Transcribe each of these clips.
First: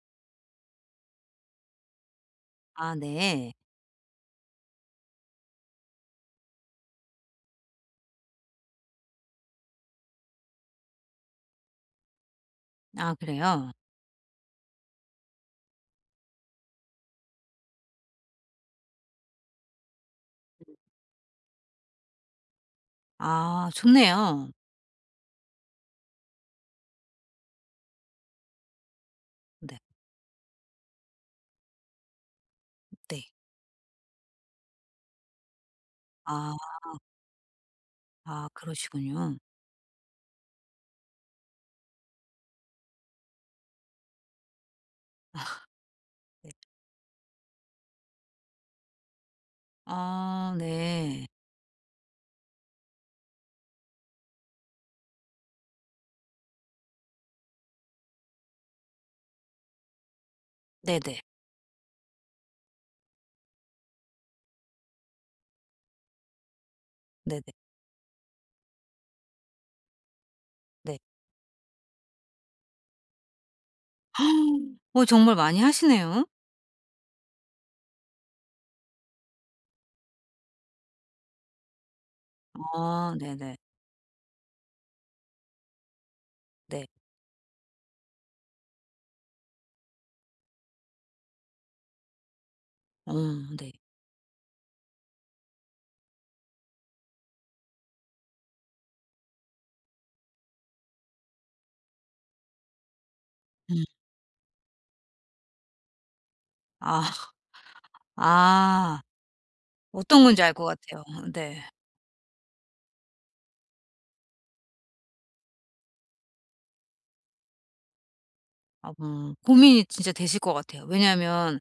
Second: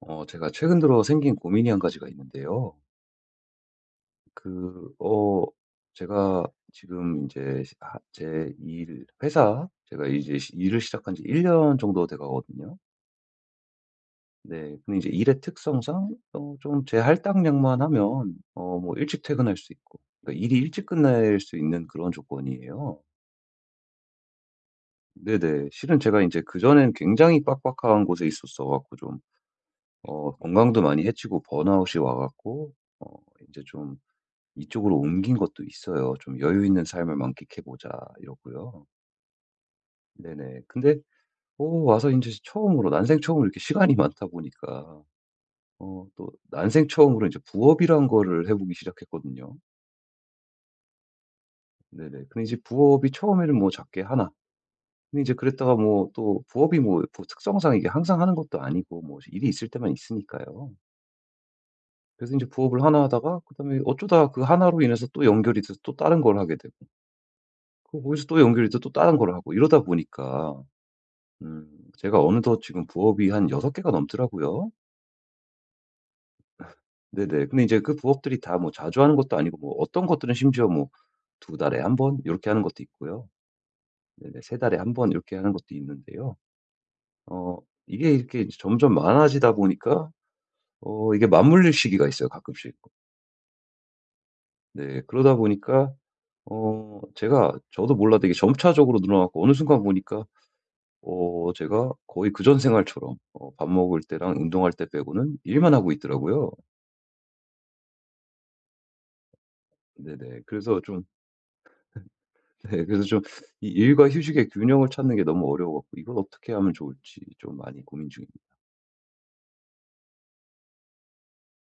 제가 최근 들어 생긴 고민이 한 가지가 있는데요. 아 네. 그, 어, 제가 지금 이제 제 일, 회사, 제가 이제 일을 시작한 지 1년 정도 돼 가거든요. 아 그래요? 네. 근데 이제 일의 특성상, 좀 제 할당량만 하면, 뭐 일찍 퇴근할 수 있고, 그러니까 일이 일찍 끝날 수 있는 그런 조건이에요. 아 좋네요. 네네. 실은 제가 이제 그전엔 굉장히 빡빡한 곳에 있었어 갖고 좀, 네. 건강도 많이 해치고 번아웃이 와갖고, 어, 네. 이제 좀 이쪽으로 옮긴 것도 있어요. 좀 '여유 아 있는 삶을 만끽해 보자.' 아 이러고요. 그러시군요. 네네. 근데 오 와서 이제 처음으로 난생 처음으로 이렇게 시간이 많다 보니까 아 또 네. 난생 처음으로 이제 부업이란 거를 해 보기 시작했거든요. 아 네. 네네. 근데 이제 부업이 처음에는 뭐 작게 하나. 근데 이제 그랬다가 뭐 또 부업이 뭐 특성상 이게 항상 하는 것도 아니고 뭐 일이 있을 때만 있으니까요. 네네. 그래서 이제 부업을 하나 하다가 그다음에 어쩌다 그 하나로 인해서 또 연결이 돼서 또 다른 걸 하게 되고 네네. 그 거기서 또 연결이 돼서 또 다른 걸 하고 이러다 보니까 네. 음. 제가 어느덧 지금 부업이 한 6 개가 넘더라고요. 어 정말 많이 하시네요. 네네. 근데 이제 그 부업들이 다 뭐 자주 하는 것도 아니고 뭐 어떤 것들은 심지어 뭐 두 달에 한 번 이렇게 하는 것도 아 있고요. 네네. 네네. 세 달에 한 번 이렇게 하는 것도 있는데요. 네. 어 이게 이렇게 이제 점점 많아지다 보니까 이게 맞물릴 시기가 있어요 가끔씩. 어 네. 네. 그러다 보니까 제가 저도 몰라 되게 점차적으로 늘어나 고 어느 순간 보니까 제가 거의 그전 생활처럼 밥 음. 먹을 때랑 운동할 때 빼고는 일만 하고 있더라고요. 아. 아 어떤 네네. 건지 알 것 그래서 같아요. 좀 네. 네 그래서 좀 이 일과 휴식의 균형을 찾는 게 너무 어려워 갖고 이걸 어떻게 하면 좋을지 좀 많이 고민 중입니다. 아 고민이 진짜 되실 것 같아요. 왜냐하면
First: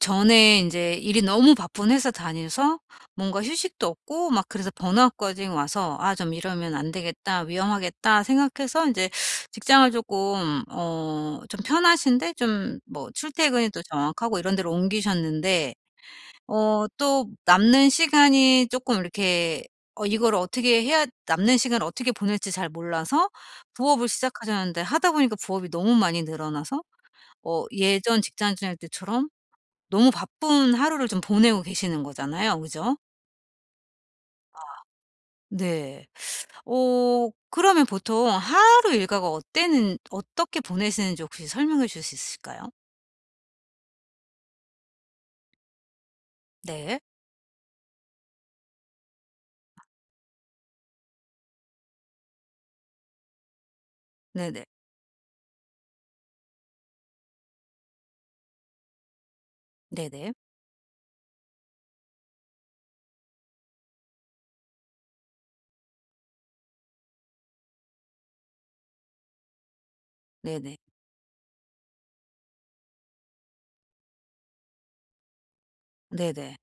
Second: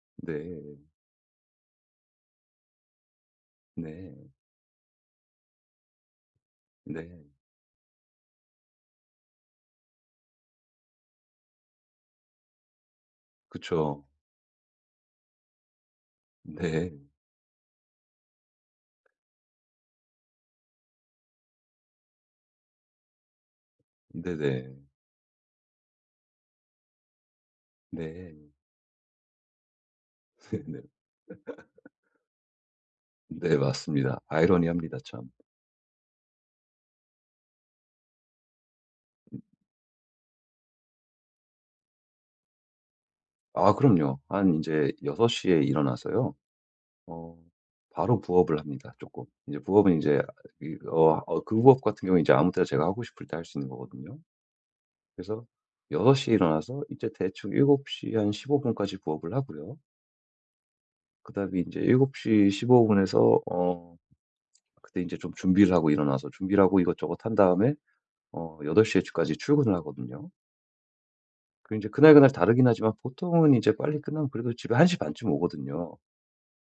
전에 네. 인제 일이 너무 바쁜 회사 다녀서 뭔가 휴식도 네. 없고 막 그래서 번아웃까지 와서 '아 좀 이러면 안 네. 되겠다. 위험하겠다.' 생각해서 인제 직장을 쪼끔 어 좀 편하신데 좀 뭐 출퇴근이 또 그쵸. 정확하고 이런 데로 옮기셨는데 어 네. 또 남는 시간이 쪼끔 이렇게 어 이거를 어떻게 해야 남는 시간을 어떻게 보낼지 잘 몰라서 부업을 네네. 시작하셨는데 하다 보니까 부업이 너무 많이 늘어나서 어 예전 네. 직장 다닐 때처럼 너무 바쁜 네네. 하루를 좀 보내고 계시는 거잖아요. 그죠? 네 맞습니다. 아이러니합니다 참. 네. 어 그러면 보통 하루 일과가 어때는 어떻게 보내시는지 혹시 설명해 주실 수 있을까요? 아 그럼요. 한 이제6시에 일어나서요. 네. 어 바로 부업을 합니다 조금 이제 부업은 이제 이 어 어 그 부업 같은 경우에 이제 아무 때나 제가 하고 싶을 때 할 수 있는 거거든요. 네네. 그래서 6시에 일어나서 이제 대충 7시 한 15분까지 부업을 하고요. 네네. 그다음에 이제7시 15분에서 그때 이제 좀 준비를 하고 일어나서 준비를 하고 이것저것 한 다음에 8시 까지 출근을 하거든요. 네네. 그 이제 그날그날 다르긴 하지만 보통은 이제 빨리 끝나면 그래도 집에 1시 반쯤 오거든요. 네네.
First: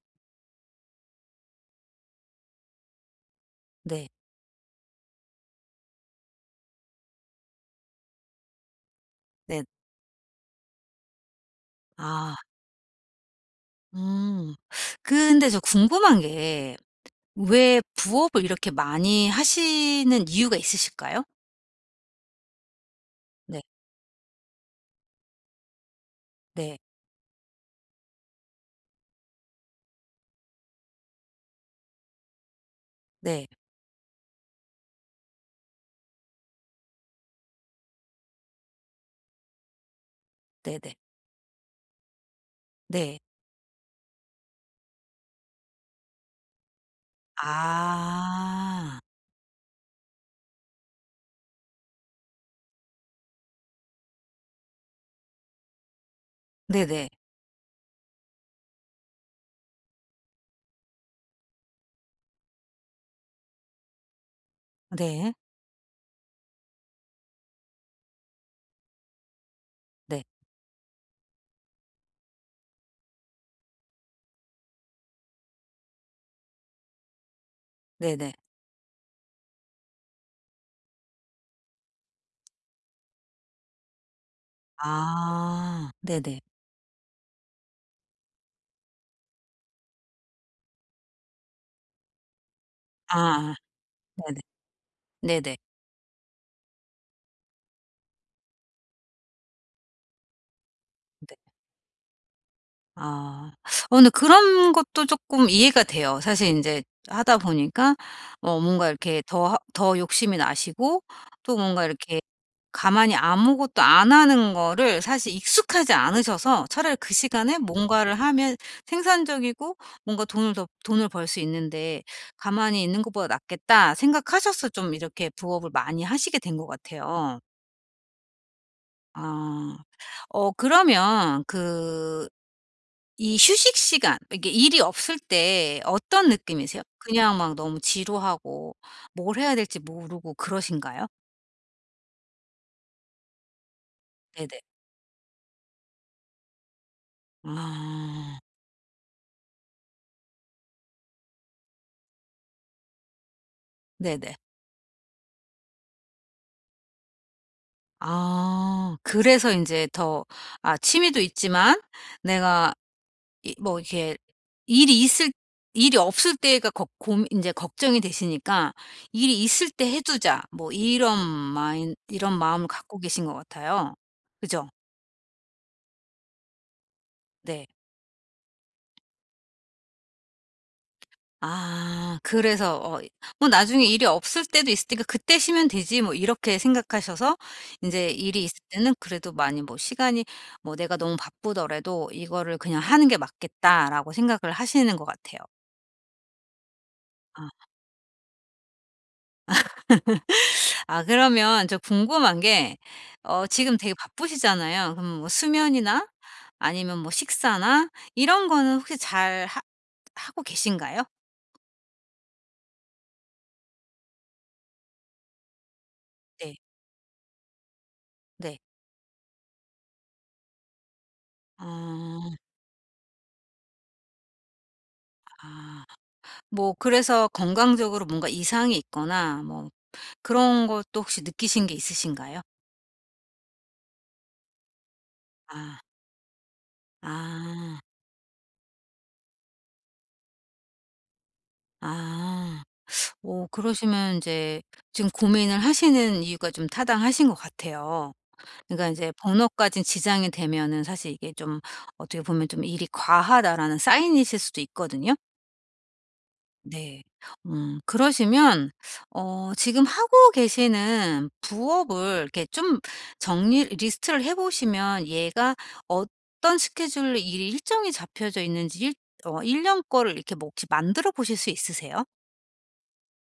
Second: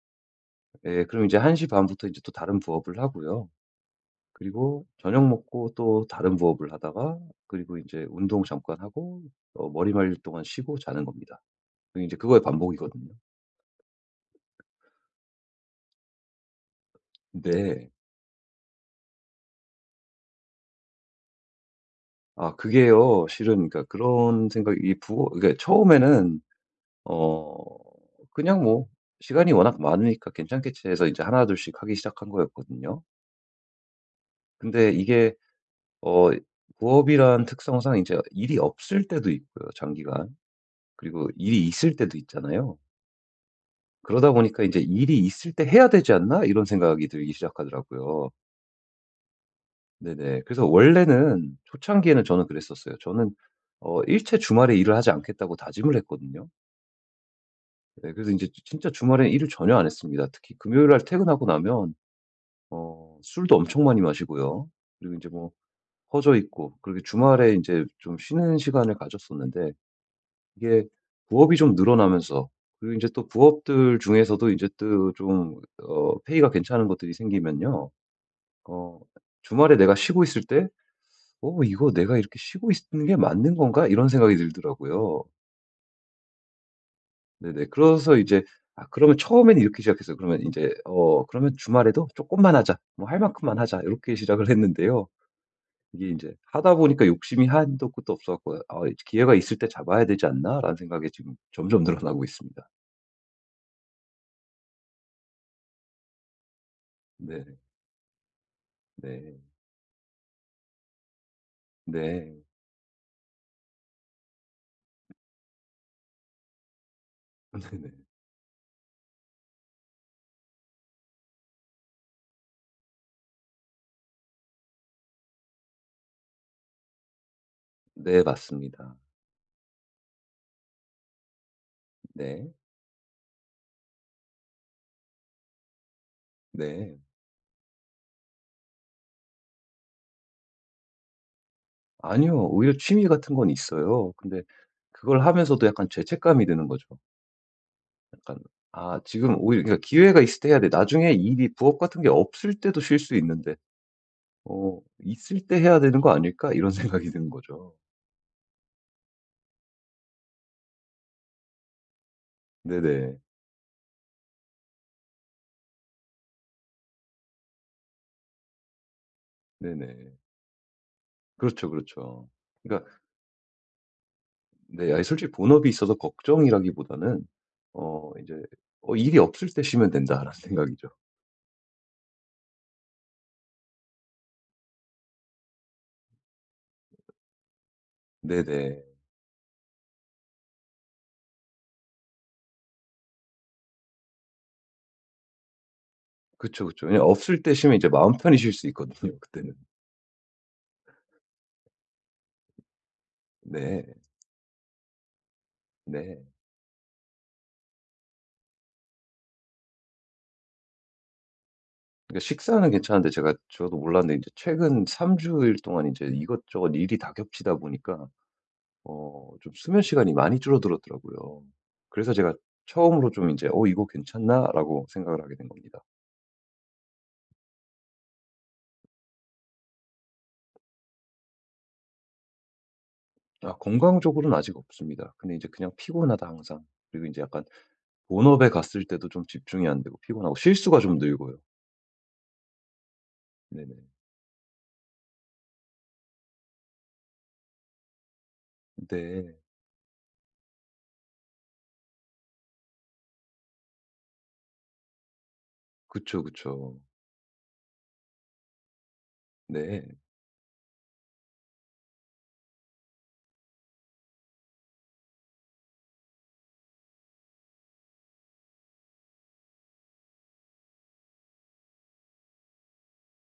예. 그럼 이제 1시 반부터 이제 또 다른 부업을 하고요. 네. 그리고 저녁 먹고 또 다른 부업을 하다가 그리고 이제 운동 잠깐 하고 네. 머리 말릴 동안 쉬고 자는 겁니다. 그게 제 아. 그거의 반복이거든요. 음. 근데 저 궁금한 게 왜 네. 부업을 이렇게 많이 하시는 이유가 있으실까요? 아 그게요. 실은 네. 그러니까 그런 생각이 이 부어 그러니까 처음에는 네. 어 그냥 뭐 '시간이 워낙 많으니까 괜찮겠지.' 해서 이제 하나둘씩 하기 시작한 거였거든요. 네. 근데 이게 어 부업이란 특성상 이제 일이 없을 때도 있고요, 장기간. 네네. 그리고 일이 있을 때도 있잖아요. 네. 그러다 보니까 이제 '일이 있을 때 해야 되지 않나?' 이런 생각이 들기 시작하더라고요. 아. 네네. 그래서 원래는 초창기에는 저는 그랬었어요. 저는 일체 주말에 일을 하지 않겠다고 다짐을 했거든요. 네네. 네 그래서 이제 진짜 주말에 일을 전혀 안 했습니다. 특히 금요일 날 퇴근하고 나면 술도 엄청 많이 마시고요. 그리고 이제 네. 뭐 퍼져 있고 그렇게 주말에 이제 좀 쉬는 시간을 가졌었는데 네. 이게 부업이 좀 늘어나면서 그리고 이제 또 부업들 중에서도 이제 또 좀 페이가 괜찮은 것들이 생기면요. 네네. 어 주말에 내가 쉬고 있을 때 '어 이거 내가 이렇게 쉬고 있는 게 맞는 건가?' 이런 생각이 들더라고요. 아. 네네. 네네. 그래서 이제 아 그러면 처음에는 이렇게 시작했어요. 그러면 이제 '그러면 주말에도 조금만 하자. 뭐 할 아 만큼만 하자.' 이렇게 네네. 시작을 했는데요. 네네. 이게 이제 하다 보니까 욕심이 한도 끝도 없어 갖고 '아 기회가 있을 때 잡아야 되지 않나.'라는 생각이 지금 네. 점점 늘어나고 있습니다. 아. 어 근데 그런 것도 쪼끔 이해가 돼요. 사실 인제 하다 네. 보니까 어 뭔가 이렇게 네. 더 하 더 욕심이 나시고 또 뭔가 이렇게 네. 가만히 아무것도 안 하는 거를 사실 익숙하지 않으셔서 차라리 그 시간에 네네. 뭔가를 하면 생산적이고 뭔가 돈을 더 돈을 벌 수 있는데 '가만히 있는 것보다 낫겠다.' 생각하셔서 좀 이렇게 부업을 많이 하시게 된 것 같아요. 네 맞습니다. 아. 어 그러면 그 네. 이 휴식 시간 이게 일이 없을 때 어떤 느낌이세요? 네. 그냥 막 너무 지루하고 뭘 해야 될지 모르고 그러신가요? 아니요. 오히려 취미 같은 건 있어요. 근데 네네. 그걸 하면서도 약간 죄책감이 드는 거죠. 약간 아. 아 지금 오히려 그러니까 기회가 있을 때 해야 돼. 나중에 일이 부업 같은 게 없을 때도 쉴 수 있는데 네네. '있을 때 해야 되는 거 아닐까?' 이런 생각이 드는 거죠. 아. 그래서 이제 더 아 취미도 있지만 내가 네네. 이 뭐 이렇게 일이 있을 일이 없을 때가 걱 고민 인제 걱정이 되시니까 '일이 있을 때 해 네네. 두자.' 뭐 이런 그렇죠, 마인 그렇죠. 이런 마음을 그러니까 갖고 계신 것 같아요. 그죠? 네 아니 솔직히 본업이 있어서 걱정이라기보다는 네. 이제 '일이 없을 때 쉬면 된다.'라는 생각이죠. 아 그래서 어 '뭐 나중에 일이 없을 때도 있을 테니까 그때 쉬면 되지.' 뭐 이렇게 생각하셔서 인제 일이 있을 네네. 때는 그래도 많이 뭐 시간이 뭐 '내가 너무 바쁘더라도 이거를 그냥 하는 게 맞겠다.'라고 생각을 하시는 것 같아요. 그쵸, 그쵸. 왜냐 없을 아. 때 쉬면 이제 마음 편히 쉴 수 있거든요 그때는. 아 그러면 저 궁금한 게 어 지금 네. 되게 바쁘시잖아요. 그럼 뭐 수면이나 네. 아니면 뭐 식사나 이런 거는 혹시 잘 하 하고 계신가요? 그러니까 식사는 괜찮은데 제가 저도 몰랐는데 이제 최근 3 주일 동안 이제 네. 이것저것 일이 다 겹치다 보니까 네. 좀 수면 시간이 많이 줄어들었더라고요. 그래서 제가 어. 처음으로 좀 이제 '어 이거 괜찮나?'라고 생각을 하게 된 겁니다. 아. 뭐 그래서 건강적으로 뭔가 이상이 있거나 뭐 그런 것도 혹시 느끼신 게 있으신가요? 아 건강적으로는 아직 없습니다. 근데 이제 그냥 아. 피곤하다 항상. 그리고 이제 약간 아. 본업에 갔을 때도 좀 집중이 안 되고 피곤하고 실수가 좀 늘고요. 아. 오 네네. 그러시면 이제 지금 고민을 하시는 이유가 좀 타당하신 것 같아요. 그러니까 이제 네. 번호까지 지장이 되면은 사실 이게 좀 어떻게 보면 좀 '일이 과하다.'라는 사인이실 수도 있거든요. 그쵸, 그쵸. 네. 그러시면 어 네. 지금 하고 계시는 부업을 이렇게 좀 정리 리스트를 해 보시면 얘가 어떤 스케줄로 일이 일정이 잡혀져 있는지 일 어 1 년 거를 이렇게 뭐 혹시 만들어 보실 수 있으세요?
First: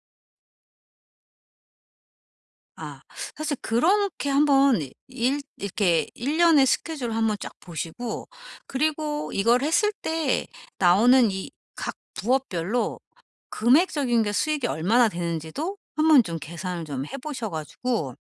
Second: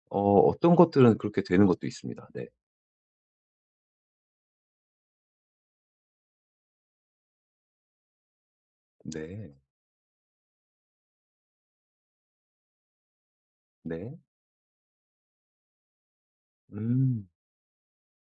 어떤 것들은 그렇게 되는 것도 있습니다. 네. 아 사실 그렇게 한번 일 이렇게 1 년의 스케줄 한번 쫙 보시고 그리고 네. 이걸 했을 때 나오는 이 각 부업별로 네. 금액적인 게 수익이 얼마나 되는지도 한번 좀 계산을 좀 해 음. 보셔 가지고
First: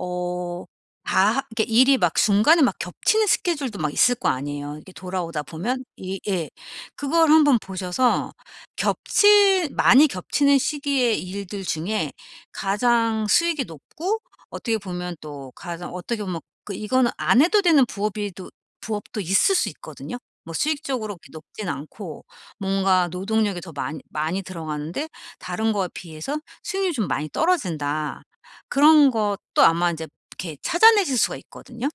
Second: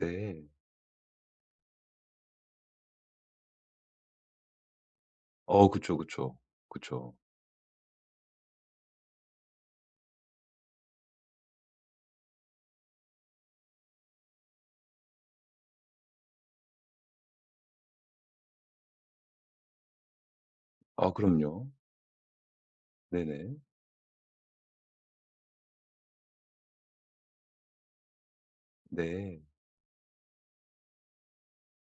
네. 다 이게 일이 막 중간에 막 겹치는 스케줄도 막 있을 거 아니에요? 이렇게 돌아오다 보면 그쵸, 이 그쵸. 예. 그쵸. 그걸 한번 보셔서 겹치 많이 겹치는 시기의 일들 중에 가장 수익이 높고 어떻게 보면 또 가장 어떻게 보면 그 이거는 안 해도 되는 부업이 도 부업도 있을 수 있거든요. 뭐 아 수익적으로 그렇게 그럼요. 높진 않고 뭔가 네네. 노동력이 더 많이 들어가는데 다른 거에 비해서 수익률이 좀 많이 떨어진다. 그런 네. 것도 아마 인제 이렇게 찾아내실 수가 있거든요.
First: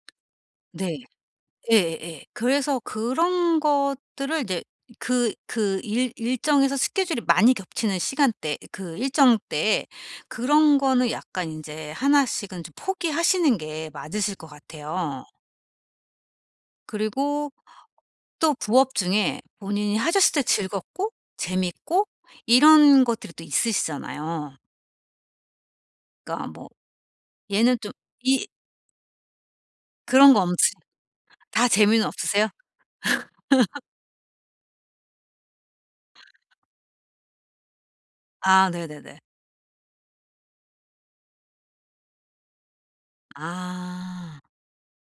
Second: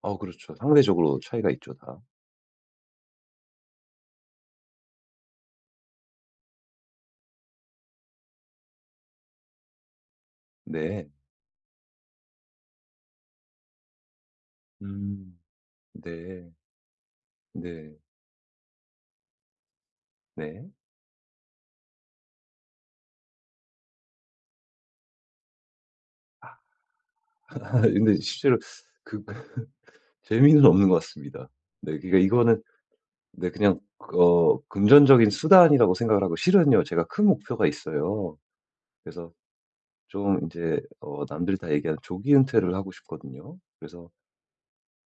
그렇죠. 네. 상대적으로 차이가 있죠 다. 예예예. 그래서 그런 것들을 이제 그 일 일정에서 스케줄이 많이 겹치는 시간대 그 일정 때에 그런 네. 거는 약간 인제 하나씩은 좀 포기하시는 게 맞으실 것 같아요. 음. 네. 그리고 네. 또 부업 중에 본인이 하셨을 때 네. 즐겁고 재밌고 이런 것들이 또 있으시잖아요. 그러니까 뭐 얘는 아, 좀 근데 이 실제로 그 그런 거 없으 재미는 없는 것 같습니다. 다 네. 재미는 그러니까 없으세요? 이거는 네 그냥 금전적인 수단이라고 생각을 하고 실은요 제가 큰 목표가 있어요. 아 네네네. 그래서 좀 이제 남들이 다 얘기하는 조기 은퇴를 하고 싶거든요. 그래서 아.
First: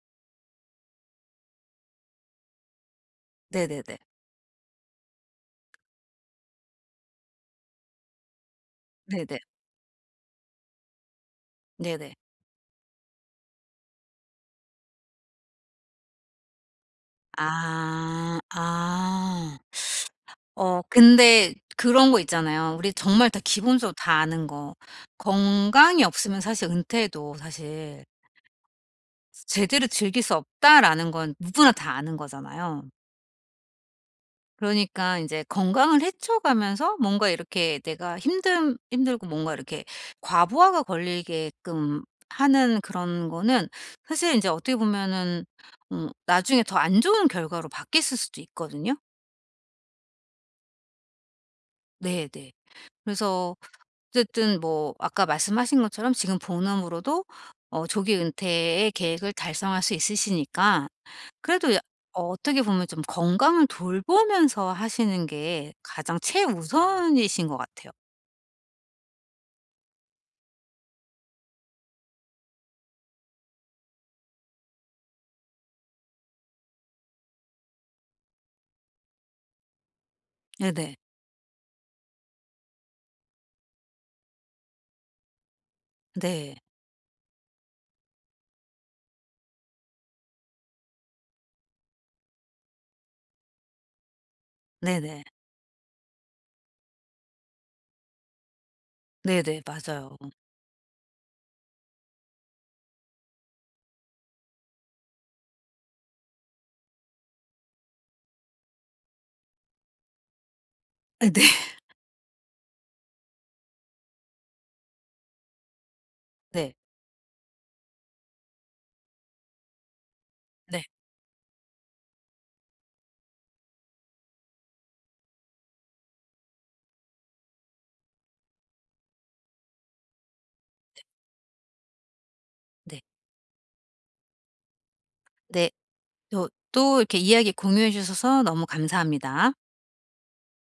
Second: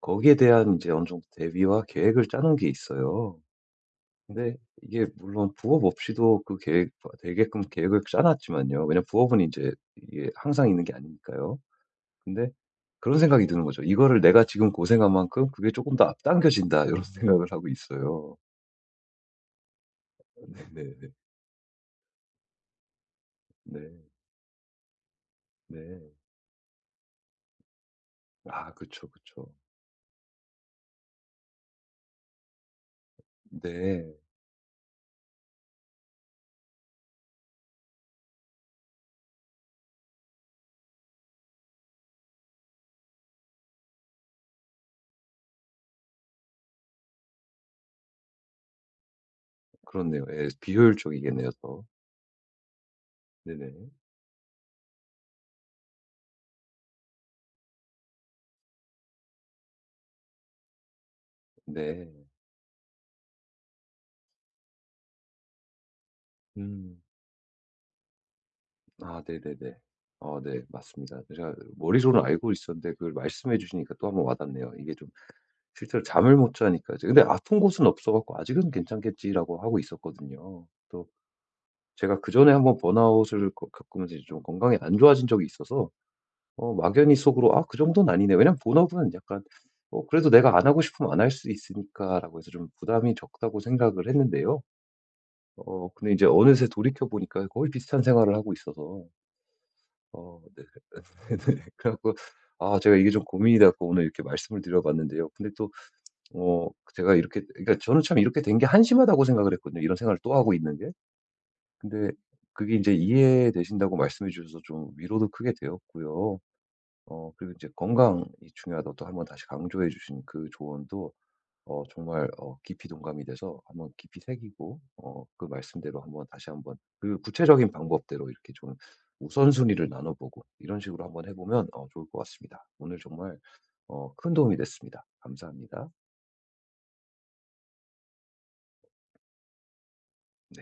거기에 대한 이제 어느 정도 대비와 계획을 짜는 게 있어요. 네네네. 근데 이게 물론 부업 없이도 그 계획 되게끔 계획을 짜놨지만요. 왜냐면 네네. 부업은 이제 이게 항상 있는 게 아니니까요. 네네. 근데 그런 생각이 드는 거죠. '이거를 내가 지금 고생한 만큼 그게 조금 더 앞당겨진다.' 이런 생각을 하고 있어요. 아. 아. 어 네네네. 근데 그런 거 있잖아요. 우리 정말 다 네. 기본적으로 다 아는 거. "건강이 네. 없으면 사실 은퇴도 사실 아 그쵸, 그쵸. 제대로 즐길 수 없다."라는 건 누구나 다 아는 거잖아요. 네. 그러니까 이제 건강을 해쳐가면서 뭔가 이렇게 내가 힘듦 힘들고 뭔가 이렇게 과부하가 걸리게끔 하는 그런 거는 사실 이제 어떻게 보면은 나중에 더 안 좋은 결과로 바뀌었을 수도 있거든요. 그렇네요. 예. 비효율적이겠네요 또. 네네. 그래서 네네. 어쨌든 뭐 아까 말씀하신 것처럼 지금 본업으로도 어 조기 은퇴의 계획을 달성할 수 있으시니까 그래도 야 네. 어, 어떻게 보면 좀 건강을 돌보면서 하시는 게 가장 음. 최우선이신 것 같아요. 아 네네네. 네. 맞습니다. 제가 머리로는 알고 있었는데 그걸 말씀해 주시니까 또 한번 와 닿네요. 이게 좀 실제로 잠을 못 자니까 이제 근데 아픈 곳은 없어 갖고 '아직은 괜찮겠지.'라고 하고 있었거든요. 네네. 또 제가 그전에 한번 번아웃을 겪 겪으면서 이제 좀 건강이 안 좋아진 적이 있어서 네. 막연히 속으로 '아 그 정도는 아니네.' 왜냐면 번업은 약간 그래도 '내가 안 하고 싶으면 안할 수 있으니까.'라고 해서 좀 부담이 적다고 생각을 했는데요. 네네. 근데 이제 어느새 돌이켜 보니까 거의 비슷한 생활을 하고 있어서 네네. 맞아요. 네. 그래 갖고 아 제가 이게 좀 고민이 다고 오늘 이렇게 말씀을 드려 봤는데요. 근데 또 어 제가 이렇게 그러니까 저는 참 이렇게 된 게 한심하다고 생각을 했거든요, 이런 생각을 또 하고 있는 게. 근데 그게 이제 이해되신다고 말씀해 주셔서 좀 위로도 크게 되었고요. 예 네. 네. 그리고 이제 "건강이 중요하다."고 또 한번 다시 강조해 주신 그 네. 조언도 정말 깊이 동감이 돼서 한번 깊이 새기고 그 말씀대로 한번 다시 한번 그 구체적인 방법대로 이렇게 좀 우선순위를 나눠 보고 이런 식으로 한번 해 보면 좋을 것 같습니다. 오늘 네. 정말 큰 도움이 됐습니다. 네. 감사합니다. 또 또 이렇게 이야기 공유해 주셔서 너무 감사합니다.